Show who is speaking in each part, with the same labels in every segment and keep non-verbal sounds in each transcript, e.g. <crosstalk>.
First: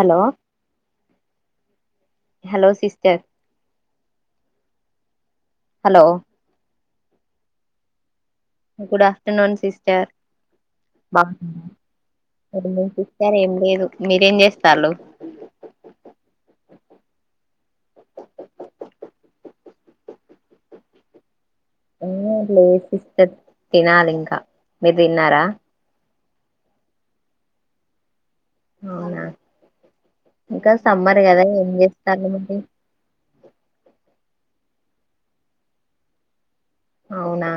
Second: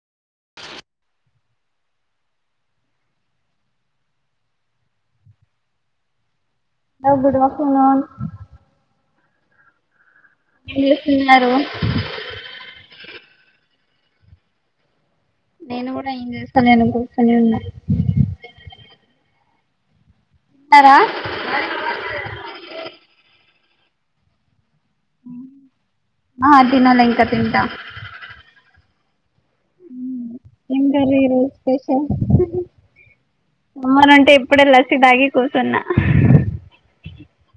Speaker 1: Hello hello sister hello
Speaker 2: ఆ good afternoon
Speaker 1: good afternoon sister
Speaker 2: ఏం చేస్తున్నారు
Speaker 1: సరి ఏం లేదు మీరేం చేస్తారు
Speaker 2: నేను కూడా ఏం చేస్తలేను ఉరికే ఉన్నా తిన్నారా
Speaker 1: ఆ లేసిస్త తినాలి ఇంకా మీరు తిన్నారా
Speaker 2: ఆ తినలే ఇంకా తింటా
Speaker 1: అవునా ఇంకా
Speaker 2: ఏంటండీ
Speaker 1: సమ్మర్ కదా
Speaker 2: ఈరోజు
Speaker 1: ఏం
Speaker 2: స్పెషల్
Speaker 1: చేస్తాళ్ళు మరి
Speaker 2: సమ్మర్ అంటే ఇప్పుడే లస్సీ తాగి కూసున్న
Speaker 1: అవునా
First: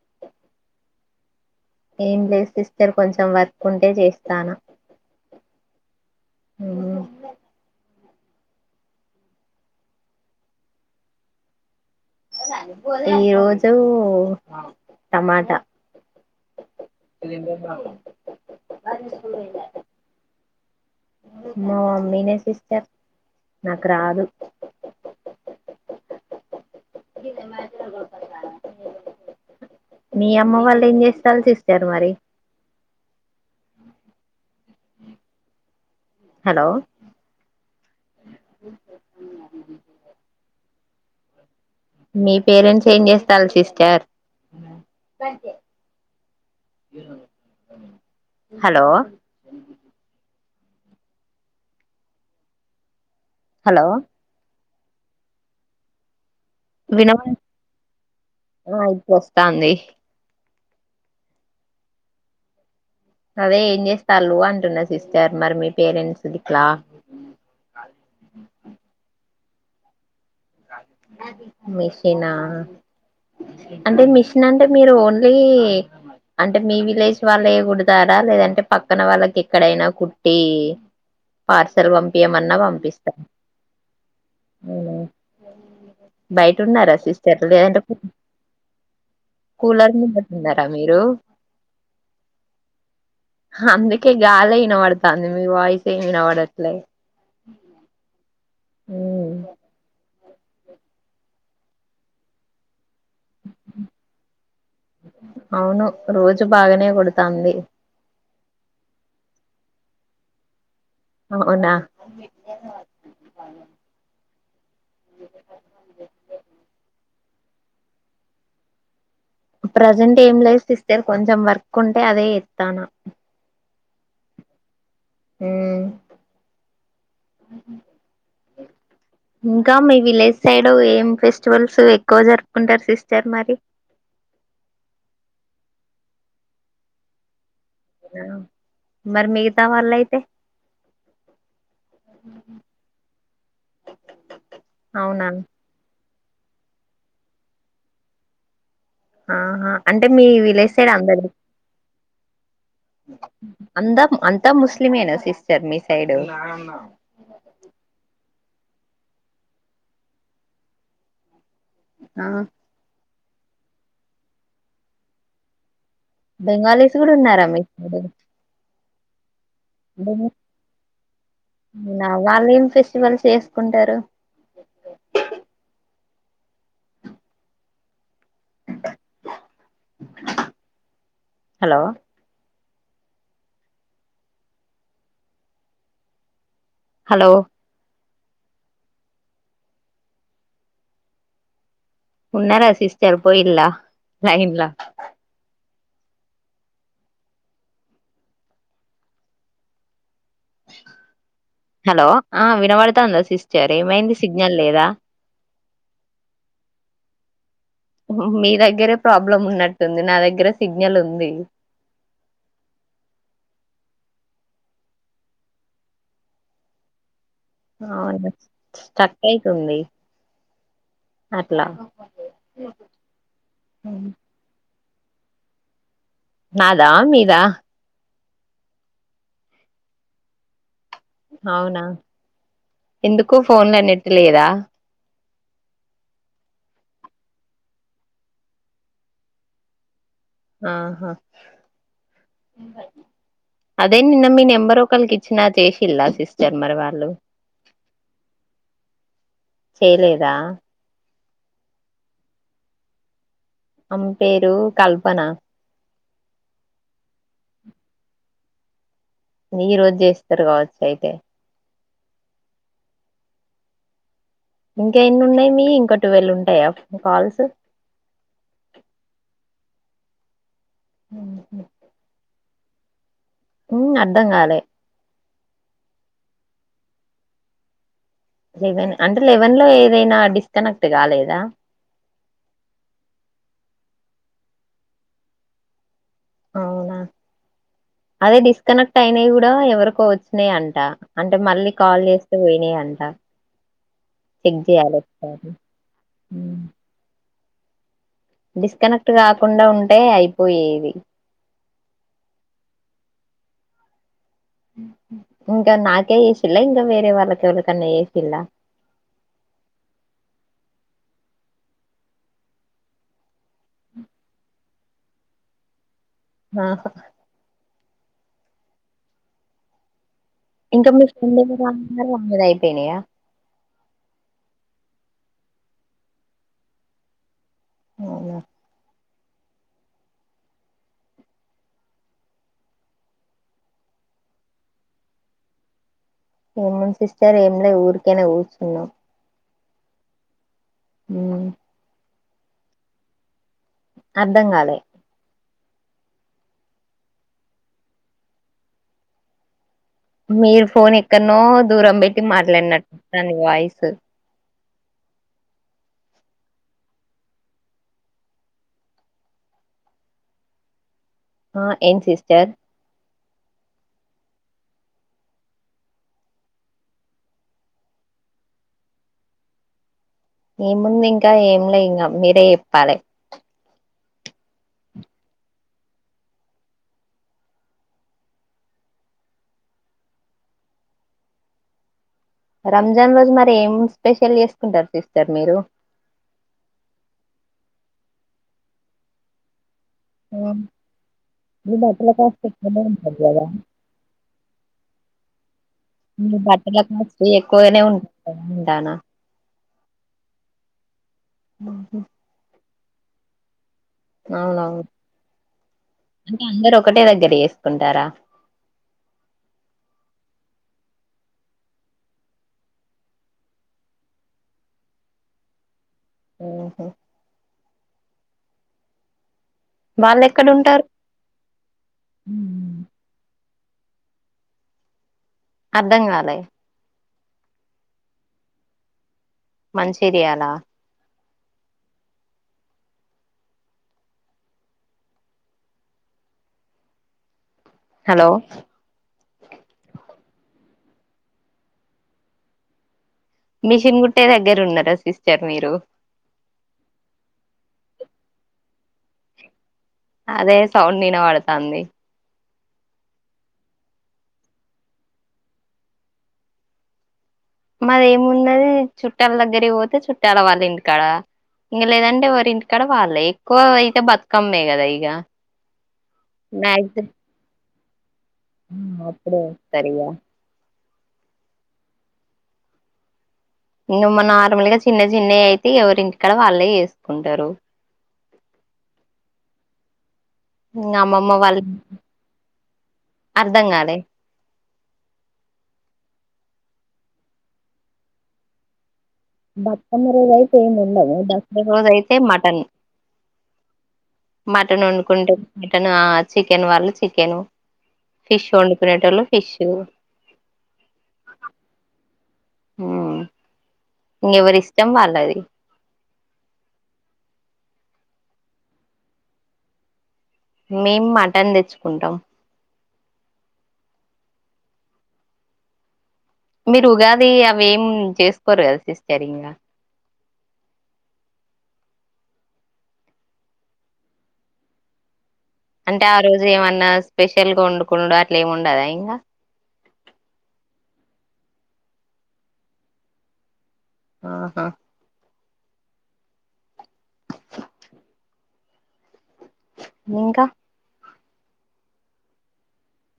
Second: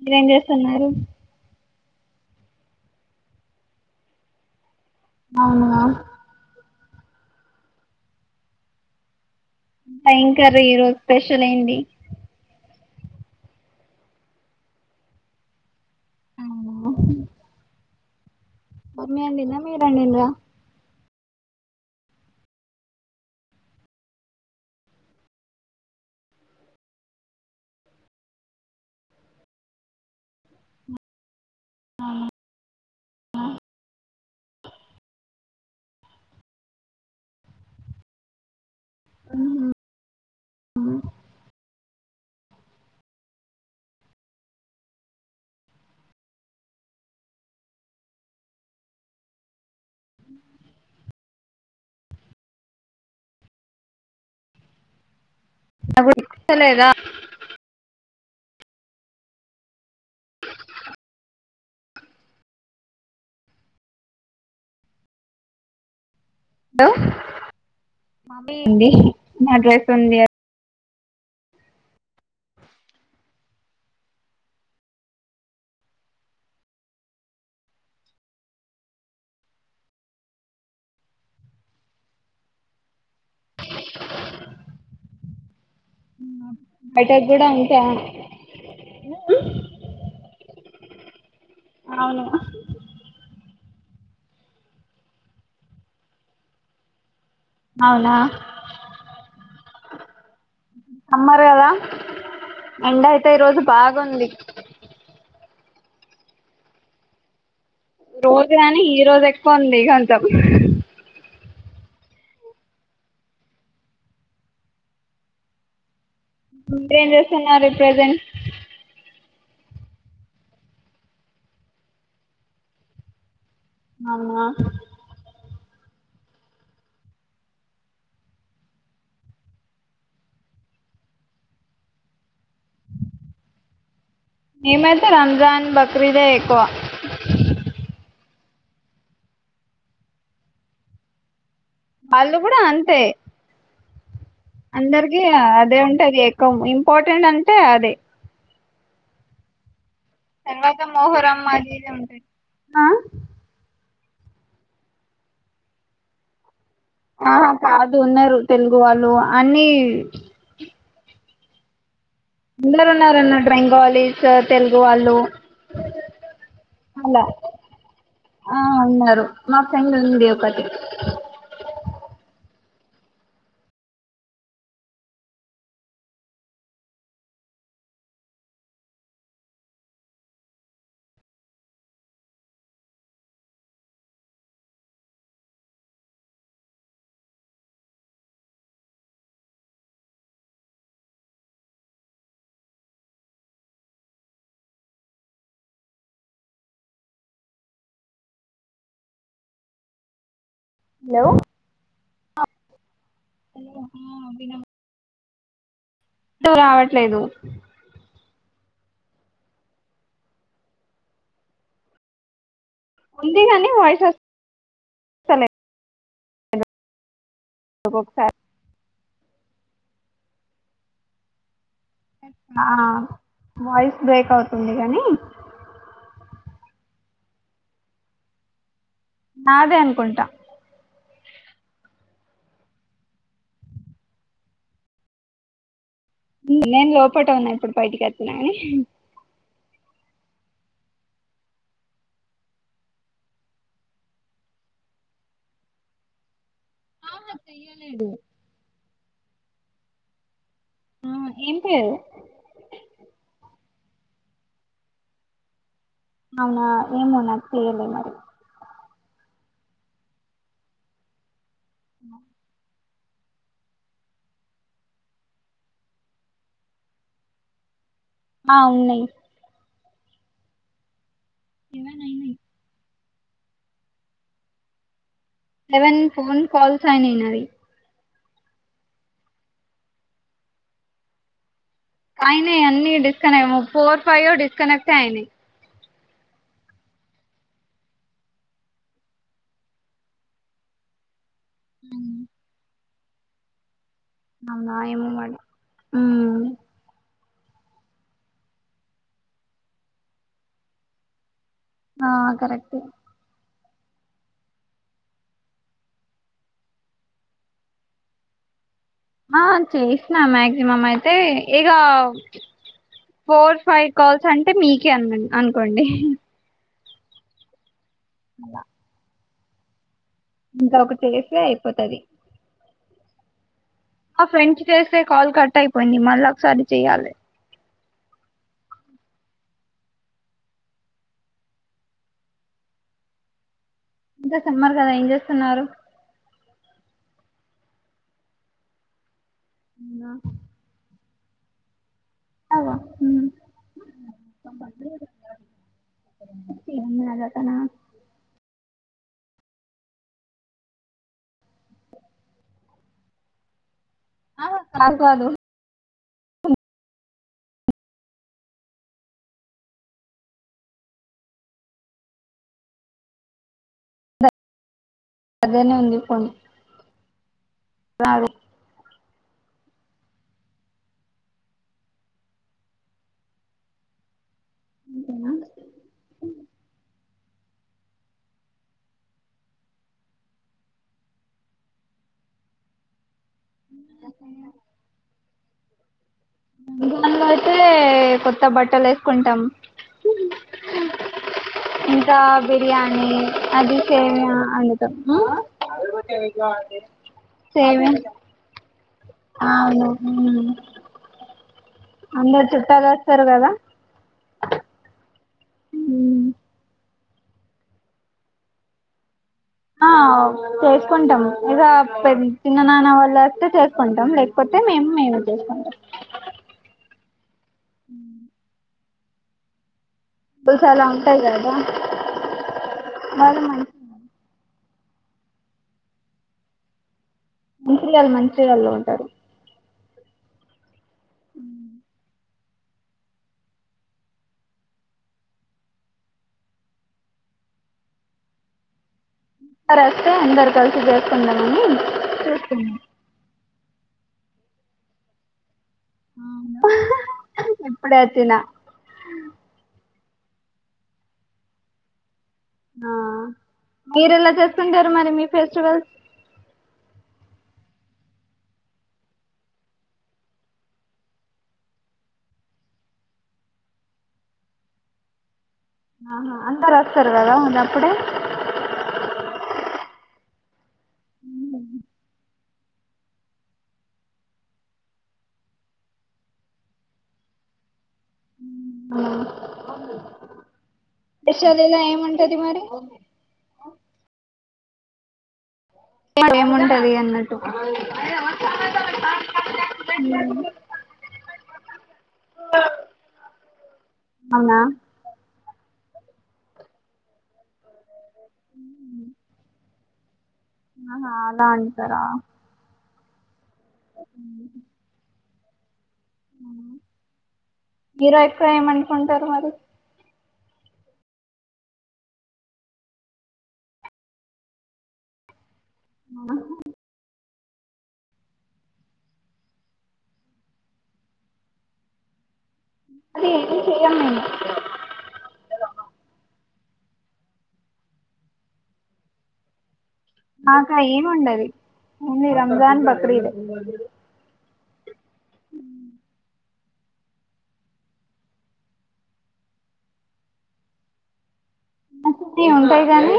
Speaker 2: మీరేం చేస్తున్నారు
Speaker 1: ఏం లేదు సిస్టర్ కొంచెం వర్క్ ఉంటే చేస్తాను
Speaker 2: అవునా
Speaker 1: ఉహూ
Speaker 2: <unintelligible> ఈరోజు స్పెషల్ ఏంటి
Speaker 1: ఈ రోజు టమాటా స
Speaker 2: రమ్య వండిందా మీరు వండిండ్రా
Speaker 1: మా మమ్మీనే సిస్టర్ నాకు రాదు మీ అమ్మ వాళ్ళు ఏం చేస్తారు సిస్టర్ సారు మరి హలో
Speaker 2: ఆ
Speaker 1: మీ పేరెంట్స్ ఏం చేస్తారు సిస్టర్ హలో హలో
Speaker 2: టమోటా
Speaker 1: వినమ ఆ ఇది వస్తాంది అదే ఏం చేస్తాళ్ళు అంటున్నా సిస్టర్ మరి మీ పేరెంట్స్ గిట్లా
Speaker 2: హలో మామింది నా డ్రెస్ ఉంది
Speaker 1: మిషనా, అంటే మిషన్ అంటే మీరు ఓన్లీ అంటే మీ విలేజ్ వాళ్ళ కుడతారా లేదంటే పక్కన వాళ్ళకి ఎక్కడైనా కుట్టి, పార్సల్ పంపియమన్నా పంపిస్తార బయట ఉన్నారా
Speaker 2: బయటకి
Speaker 1: సిస్టర్
Speaker 2: కూడా అంతే
Speaker 1: లేదంటే కూలర్ ముందర ఉన్నారా మీరు
Speaker 2: అవును
Speaker 1: అందుకే గలే వినబడుతాంది మీ వాయిస్ ఏ వినబడట్లే
Speaker 2: అవునా
Speaker 1: మ్
Speaker 2: అమ్మారు కదా ఎండ అయితే ఈ రోజు బాగుంది
Speaker 1: అవును రోజు బాగానే కొడతాంది
Speaker 2: రోజు కాని ఈ రోజు ఎక్కువ ఉంది కొంచం
Speaker 1: అవునా
Speaker 2: <unintelligible> చేస్తున్నారు ప్రెజెంట్
Speaker 1: ప్రజెంట్ ఏం లైఫ్ సిస్టర్ కొంచెం వర్క్ ఉంటే అదే చేస్తానా
Speaker 2: అవునా
Speaker 1: మ్ ఇంకా మీ విలేజ్ సైడ్ ఏం ఫెస్టివల్స్ ఎక్కువ జరుపుకుంటారు సిస్టర్ మరి
Speaker 2: మేమైతే రంజాన్ బక్రీదే ఎక్కువ
Speaker 1: మరి మిగతా వాళ్ళ అయితే
Speaker 2: వాళ్ళు కూడా అంతే అందరికి
Speaker 1: అవునా
Speaker 2: అదే ఉంటది ఇంపార్టెంట్ అంటే అదే
Speaker 1: ఆహా అంటే మీ
Speaker 2: ఆ
Speaker 1: విలేజ్ సైడ్ అందరు అంతా అంతా ముస్లిమేనా సిస్టర్ మీ సైడు
Speaker 2: ఆ కాదు ఉన్నరు తెలుగు వాళ్ళు అన్ని
Speaker 1: ఆ
Speaker 2: అందరు ఉన్నారు అన్న డ్రీంగాలీస్ తెలుగు వాళ్ళు
Speaker 1: బెంగాలీస్ కూడా
Speaker 2: అలా
Speaker 1: ఉన్నారు రమేష్ గ
Speaker 2: ఆ ఉన్నారు మా ఫ్రెండ్ ఉంది ఒకటి
Speaker 1: అ వాల్ల్ ఎం మంచి మంచి చేసుకుంటారు హలో హలో ఉన్నార సిస్టర్ పోయిలా లైన్ లో
Speaker 2: హలో
Speaker 1: హలో ఆ వినబడుతాందా సిస్టర్ ఏమైంది సిగ్నల్ లేదా
Speaker 2: అంట రావట్లేదు
Speaker 1: మీ దగ్గరే ప్రాబ్లం ఉన్నట్టుంది నా దగ్గర సిగ్నల్ ఉంది
Speaker 2: ఉందిగాని వాయిస్ వస్ లే
Speaker 1: అవును అయితుంది అట్లా
Speaker 2: అ ఎట్ వాయిస్ బ్రేక్ అవుతుంది కానీ
Speaker 1: నాదా మీదా
Speaker 2: నాదే అనుకుంటా
Speaker 1: అవునా ఎందుకు ఫోన్ల నెట్ లేదా
Speaker 2: నేను లోపట ఉన్నా ఇప్పుడు బయటికి వచ్చిన
Speaker 1: ఆహా అదే నిన్న మీ నెంబర్ ఒకలికి ఇచ్చిన చేసిలా సిస్ జర్మర వాళ్ళు చేయలేదా
Speaker 2: ఆ ఇంతే
Speaker 1: ఆమే పేరు కల్పన
Speaker 2: అవునా ఏం నా తీయలే మరి
Speaker 1: ఈ రోజు చేస్తారు కావచ్చు అయితే
Speaker 2: ఉ
Speaker 1: ఇంకా ఎన్ని ఉన్నాయి మీ ఇంకా టువెల్ ఉంటాయా కాల్స్
Speaker 2: ఆ ఉన్నాయ్ సెవెన్ అయినాయి
Speaker 1: మ్మ్ అర్ధం కాలే
Speaker 2: సెవెన్ ఫోన్ కాల్స్ అయినయ్ నావి
Speaker 1: లెవెన్ అంటే లెవెన్ లో ఏదైనా డిస్ కనెక్ట్ కాలేదా
Speaker 2: అయినాయి అన్నీ డిస్కనేమో ఫోర్ ఫైవ్ డిస్కనెక్ట్ అయినాయ్
Speaker 1: అవునా అదే డిస్కనెక్ట్ అయినావి కూడా ఎవరికో వచ్చినాయి అంట అంటే మళ్ళీ కాల్ చేస్తే పోయినాయి అని ఆ చించి
Speaker 2: అవునా ఏమో మరి
Speaker 1: ఆరేత్తారు
Speaker 2: ఉమ్
Speaker 1: మ్మ్ డిస్కనెక్ట్ కాకుండా ఉంటే అయిపోయేది
Speaker 2: ఆ కరెక్టే
Speaker 1: ఇంకా నాకే చేసిల్లా ఇంకా వేరే వాళ్ళకి ఎవరికన్నా చేసిల్లా
Speaker 2: ఆ చేసినా మాగ్జిమం అయితే ఇగ ఫోర్ ఫైవ్ కాల్స్ అంటే మీకే అం అనుకోండి.
Speaker 1: ఆహా
Speaker 2: అలా
Speaker 1: ఇంకా
Speaker 2: ఒకటి
Speaker 1: మీ
Speaker 2: చేస్తే
Speaker 1: ఫ్రెండ్
Speaker 2: అయిపోతది
Speaker 1: <unintelligible> పేనయా
Speaker 2: ఆ ఫ్రెండ్స్ చేస్తే కాల్ కట్ అయిపోయింది మళ్ళీ ఒకసారి చెయ్యాలి
Speaker 1: అవునా
Speaker 2: ఇంకా సమ్మరు కదా ఏం చేస్తున్నారు
Speaker 1: ఏముంది సిస్టర్ ఏంలే ఊరికనే కూర్చున్నాం
Speaker 2: <unintelligible>
Speaker 1: హ్మ్మ్
Speaker 2: అవ్వ హ్మ్
Speaker 1: అర్ధం కాలే
Speaker 2: సింగ్నాజతనా
Speaker 1: మీరు ఫోన్ ఎక్కన్నో దూరం పెట్టి మాట్లాడినట్టు దాని వాయిస్
Speaker 2: అ కాదు కాదు
Speaker 1: ఆ ఏన్ సిస్టర్
Speaker 2: అదేనే ఉంది పన్ రాద
Speaker 1: ఏం ముందు ఇంకా ఏం లే ఇంకా మీరే చెప్పాలి
Speaker 2: హ్మ్మ్
Speaker 1: రంజాన్ రోజు మరి ఏం స్పెషల్ చేసుకుంటారు <unintelligible> <unintelligible> మీరు
Speaker 2: దానిలో అయితే కొత్త బట్టలు వేసుకుంటాం
Speaker 1: ఉమ్, మీ బట్టల
Speaker 2: ఇంకా
Speaker 1: కాస్ట్ ఎక్కువనే
Speaker 2: బిర్యానీ
Speaker 1: ఉంటది కదా
Speaker 2: అది సేమియా <unintelligible>
Speaker 1: బట్టల కాస్ట్ ఎక్కువగానే
Speaker 2: సేమియా
Speaker 1: ఉంట <unintelligible>
Speaker 2: అవును ఉమ్
Speaker 1: <inaudible>
Speaker 2: <unintelligible> కదా
Speaker 1: అవునవును అంటే అందరు ఒకటే దగ్గర వేసుకుంటారా
Speaker 2: ఆ చేసుకుంటాం ఇక <unintelligible> చిన్న నాన్న వాళ్ళు వస్తే చేసుకుంటాం లేకపోతే మేము మేము చేసుకుంటాం
Speaker 1: ఉహు
Speaker 2: హ్మ్మ్
Speaker 1: వాళ్ళు ఎక్కడ ఉంటారు
Speaker 2: బుల్సలా ఉంటాయి కదా మరి మంచి
Speaker 1: అర్ధంగాలే
Speaker 2: మంత్రిగాళ్ళు మంత్రిగాళ్ల్లో ఉంటారు
Speaker 1: మంచి ఏరియా లా
Speaker 2: హ్మ్మ్
Speaker 1: హలో
Speaker 2: <unintelligible> వస్తే అందరు కలిసి చేస్తుందమని చూస్తున్నాం
Speaker 1: మిషన్ గుట్టే దగ్గర ఉన్నారా సిస్టర్ మీరు
Speaker 2: ఇప్పుడే <unintelligible>
Speaker 1: అదే సౌండ్ వినపడుతుంది
Speaker 2: ఆ మీరు ఎలా చేస్తుంటారు మరి మీ ఫెస్టివల్స్
Speaker 1: మాది ఏమున్నది చుట్టాల దగ్గర పోతే చుట్టాల వాళ్ళ ఇంటికాడ ఇంక లేదంటే ఎవరి ఇంటికాడ వాళ్ళ ఎక్కువ అయితే బతుకమ్మే కదా ఇక
Speaker 2: ఆహా అందరు వస్తారు కదా ఇప్పుడు
Speaker 1: అప్పుడు <unintelligible> నార్మల్ గా చిన్న చిన్నవి అయితే ఎవరి ఇంటి కాడ వాళ్ళే చేసుకుంటారు
Speaker 2: ఆ
Speaker 1: అమ్మమ్మ వాళ్ళ
Speaker 2: ఇలా ఏముంటది మరి
Speaker 1: అర్ధం కాలే
Speaker 2: <unintelligible> ఏముంటది అన్నట్టు
Speaker 1: బతుకమ్మ రోజు అయితే ఏం ఉండదు దసరా రోజు అయితే మటన్
Speaker 2: అవునా
Speaker 1: మటన్ వండుకుంటాం మటన్ ఆ చికెన్ వాళ్ళు చికెను ఫిష్ వండుకునేటోలు ఫిష్
Speaker 2: ఆహా అలా అంటారా
Speaker 1: హ్మ్ ఇంగ ఎవరి ఇష్టం వాళ్ళది
Speaker 2: మీరు ఎక్కువ ఏమనుకుంటారు మరి
Speaker 1: మేం మటన్ తెచ్చుకుంటాం
Speaker 2: ఆ
Speaker 1: మీరు ఉగాది అవి ఏం చేసుకోరు సిస్టర్ ఇంగా
Speaker 2: అదే ఏం చేయము మేము
Speaker 1: అంటే ఆ రోజు ఏమన్నా స్పెషల్గా వండుకుండు అట్లా ఏమి ఉండదా ఇంగా
Speaker 2: నాకా ఏమి ఉండదు ఓన్లీ రంజాన్ బక్రీద్
Speaker 1: ఆహా
Speaker 2: హ్మ్
Speaker 1: ఇంకా
Speaker 2: మాకు <unintelligible> ఉంటాయి గానీ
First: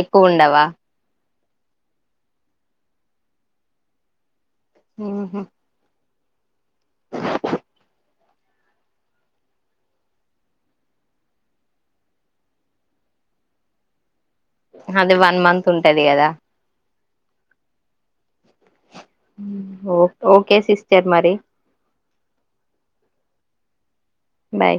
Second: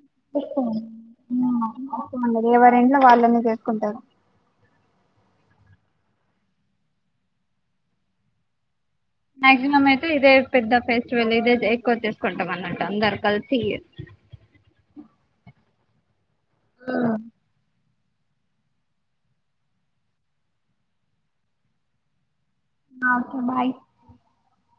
Speaker 1: ఎక్కువ ఉండవా
Speaker 2: హ్మ్ ఎవరింట్లో వాళ్ళనే చేసుకుంటారు
Speaker 1: హ్మ్ హు
Speaker 2: మక్సిమం అయితే ఇదే పెద్ద ఫెస్టివల్ ఇదే ఎక్కువ చేసుకుంటాం అన్నట్ అందరు కలిసి
Speaker 1: అదే వన్ మంత్ ఉంటది కదా
Speaker 2: అ
Speaker 1: హ్మ్ ఓకే సిస్టర్ మరి
Speaker 2: ఓకే బాయ్
Speaker 1: బాయ్